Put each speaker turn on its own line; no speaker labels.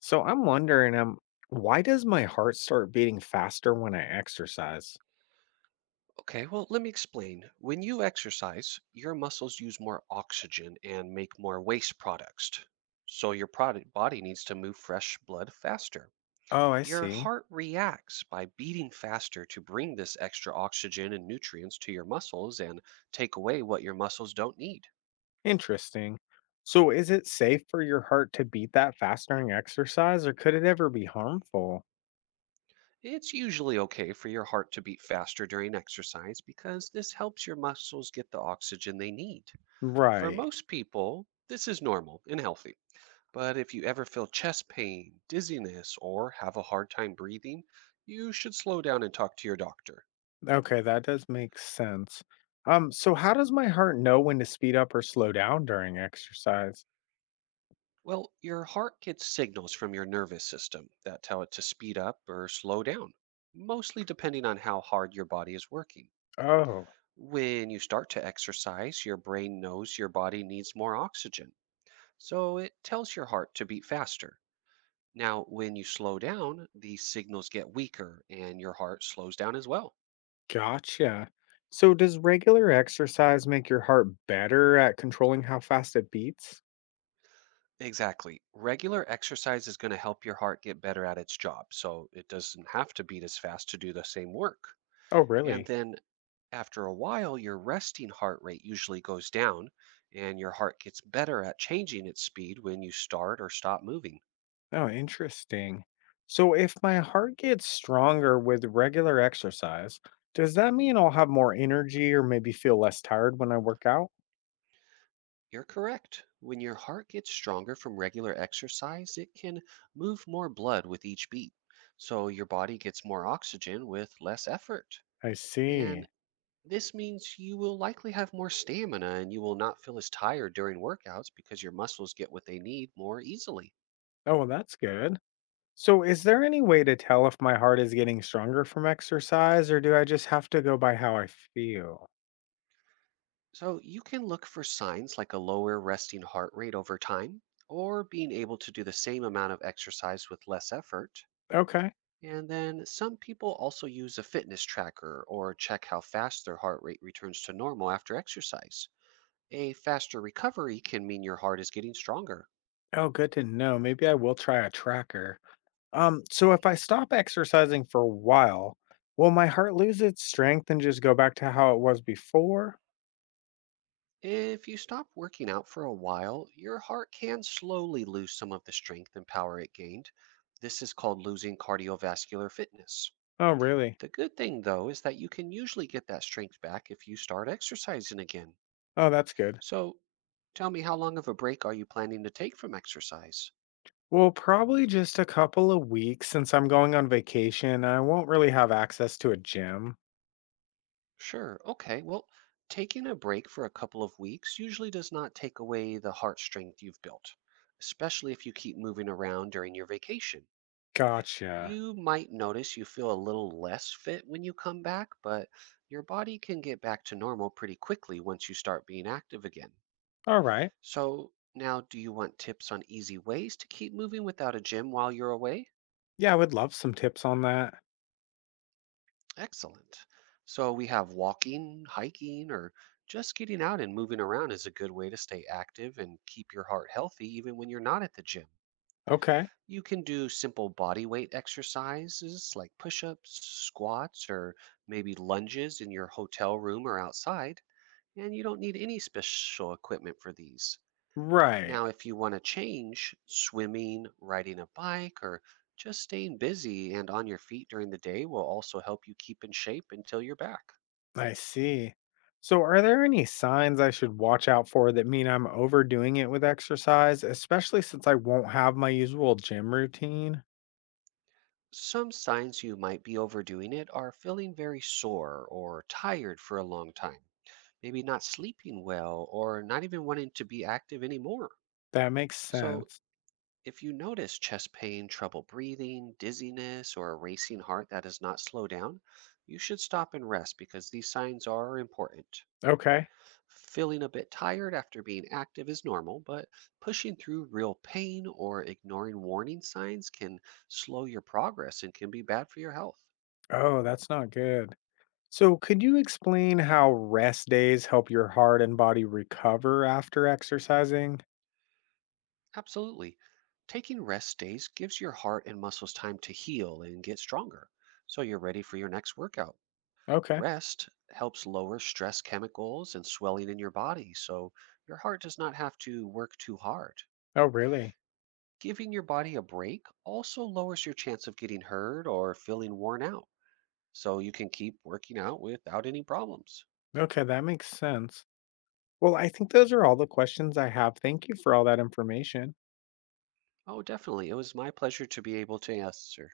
So I'm wondering, why does my heart start beating faster when I exercise?
Okay, well, let me explain. When you exercise, your muscles use more oxygen and make more waste products. So your product body needs to move fresh blood faster.
Oh, I
Your
see.
heart reacts by beating faster to bring this extra oxygen and nutrients to your muscles and take away what your muscles don't need.
Interesting. So is it safe for your heart to beat that fast during exercise, or could it ever be harmful?
It's usually okay for your heart to beat faster during exercise because this helps your muscles get the oxygen they need. For
Right.
most people, this is normal and healthy. But if you ever feel chest pain, dizziness, or have a hard time breathing, you should slow down and talk to your doctor.
Okay, that does make sense. So how does my heart know when to speed up or slow down during exercise?
Well, your heart gets signals from your nervous system that tell it to speed up or slow down, mostly depending on how hard your body is working.
Oh,
When you start to exercise, your brain knows your body needs more oxygen, so it tells your heart to beat faster. Now, when you slow down, these signals get weaker and your heart slows down as well.
gotcha. So does regular exercise make your heart better at controlling how fast it beats?
Exactly. Regular exercise is going to help your heart get better at its job, so it doesn't have to beat as fast to do the same work.
Oh,
And
really?
then after a while, your resting heart rate usually goes down, and your heart gets better at changing its speed when you start or stop moving.
Oh, interesting. So, if my heart gets stronger with regular exercise, does that mean I'll have more energy or maybe feel less tired when I work out?
You're correct. When your heart gets stronger from regular exercise, it can move more blood with each beat. So your body gets more oxygen with less effort.
I see.
And this means you will likely have more stamina and you will not feel as tired during workouts because your muscles get what they need more easily.
Oh, well, that's good. So, is there any way to tell if my heart is getting stronger from exercise or do I just have to go by how I feel?
So you can look for signs like a lower resting heart rate over time or being able to do the same amount of exercise with less effort.
Okay.
And then some people also use a fitness tracker or check how fast their heart rate returns to normal after exercise. A faster recovery can mean your heart is getting stronger.
Oh, good to know. Maybe I will try a tracker. So if I
Mhm.
stop exercising for a while, will my heart lose its strength and just go back to how it was before?
If you stop working out for a while, your heart can slowly lose some of the strength and power it gained. This is called losing cardiovascular fitness.
Oh, really?
The good thing, though, is that you can usually get that strength back if you start exercising again.
Oh, that's good.
So tell me, how long of a break are you planning to take from exercise?
Well, probably just a couple of weeks since I'm going on vacation. I won't really have access to a gym.
Sure, okay, well, taking a break for a couple of weeks usually does not take away the heart strength you've built, especially if you keep moving around during your vacation.
Gotcha.
You might notice you feel a little less fit when you come back, but your body can get back to normal pretty quickly once you start being active again.
All right.
So, now do you want tips on easy ways to keep moving without a gym while you're away?
Yeah, I would love some tips on that.
Excellent. So, we have walking, hiking, or just getting out and moving around is a good way to stay active and keep your heart healthy even when you're not at the gym.
Okay.
You can do simple body weight exercises like push ups, squats, or maybe lunges in your hotel room or outside, and you don't need any special equipment for these.
Right.
Now, if you want to change, swimming, riding a bike, or just staying busy and on your feet during the day will also help you keep in shape until you're back.
I see. So, are there any signs I should watch out for that mean I'm overdoing it with exercise, especially since I won't have my usual gym routine?
Some signs you might be overdoing it are feeling very sore or tired for a long time, maybe not sleeping well, or not even wanting to be active anymore.
That makes
So,
sense.
if you notice chest pain, trouble breathing, dizziness, or a racing heart that does not slow down, you should stop and rest because these signs are important.
Okay.
Feeling a bit tired after being active is normal, but pushing through real pain or ignoring warning signs can slow your progress and can be bad for your health.
Oh, that's not good. So, could you explain how rest days help your heart and body recover after exercising?
Absolutely. Taking rest days gives your heart and muscles time to heal and get stronger, so you're ready for your next workout.
Okay.
Rest helps lower stress chemicals and swelling in your body, so your heart does not have to work too hard.
Oh, really?
Giving your body a break also lowers your chance of getting hurt or feeling worn out, so you can keep working out without any problems.
Okay, that makes sense. Well, I think those are all the questions I have. Thank you for all that information.
Oh, definitely. It was my pleasure to be able to answer.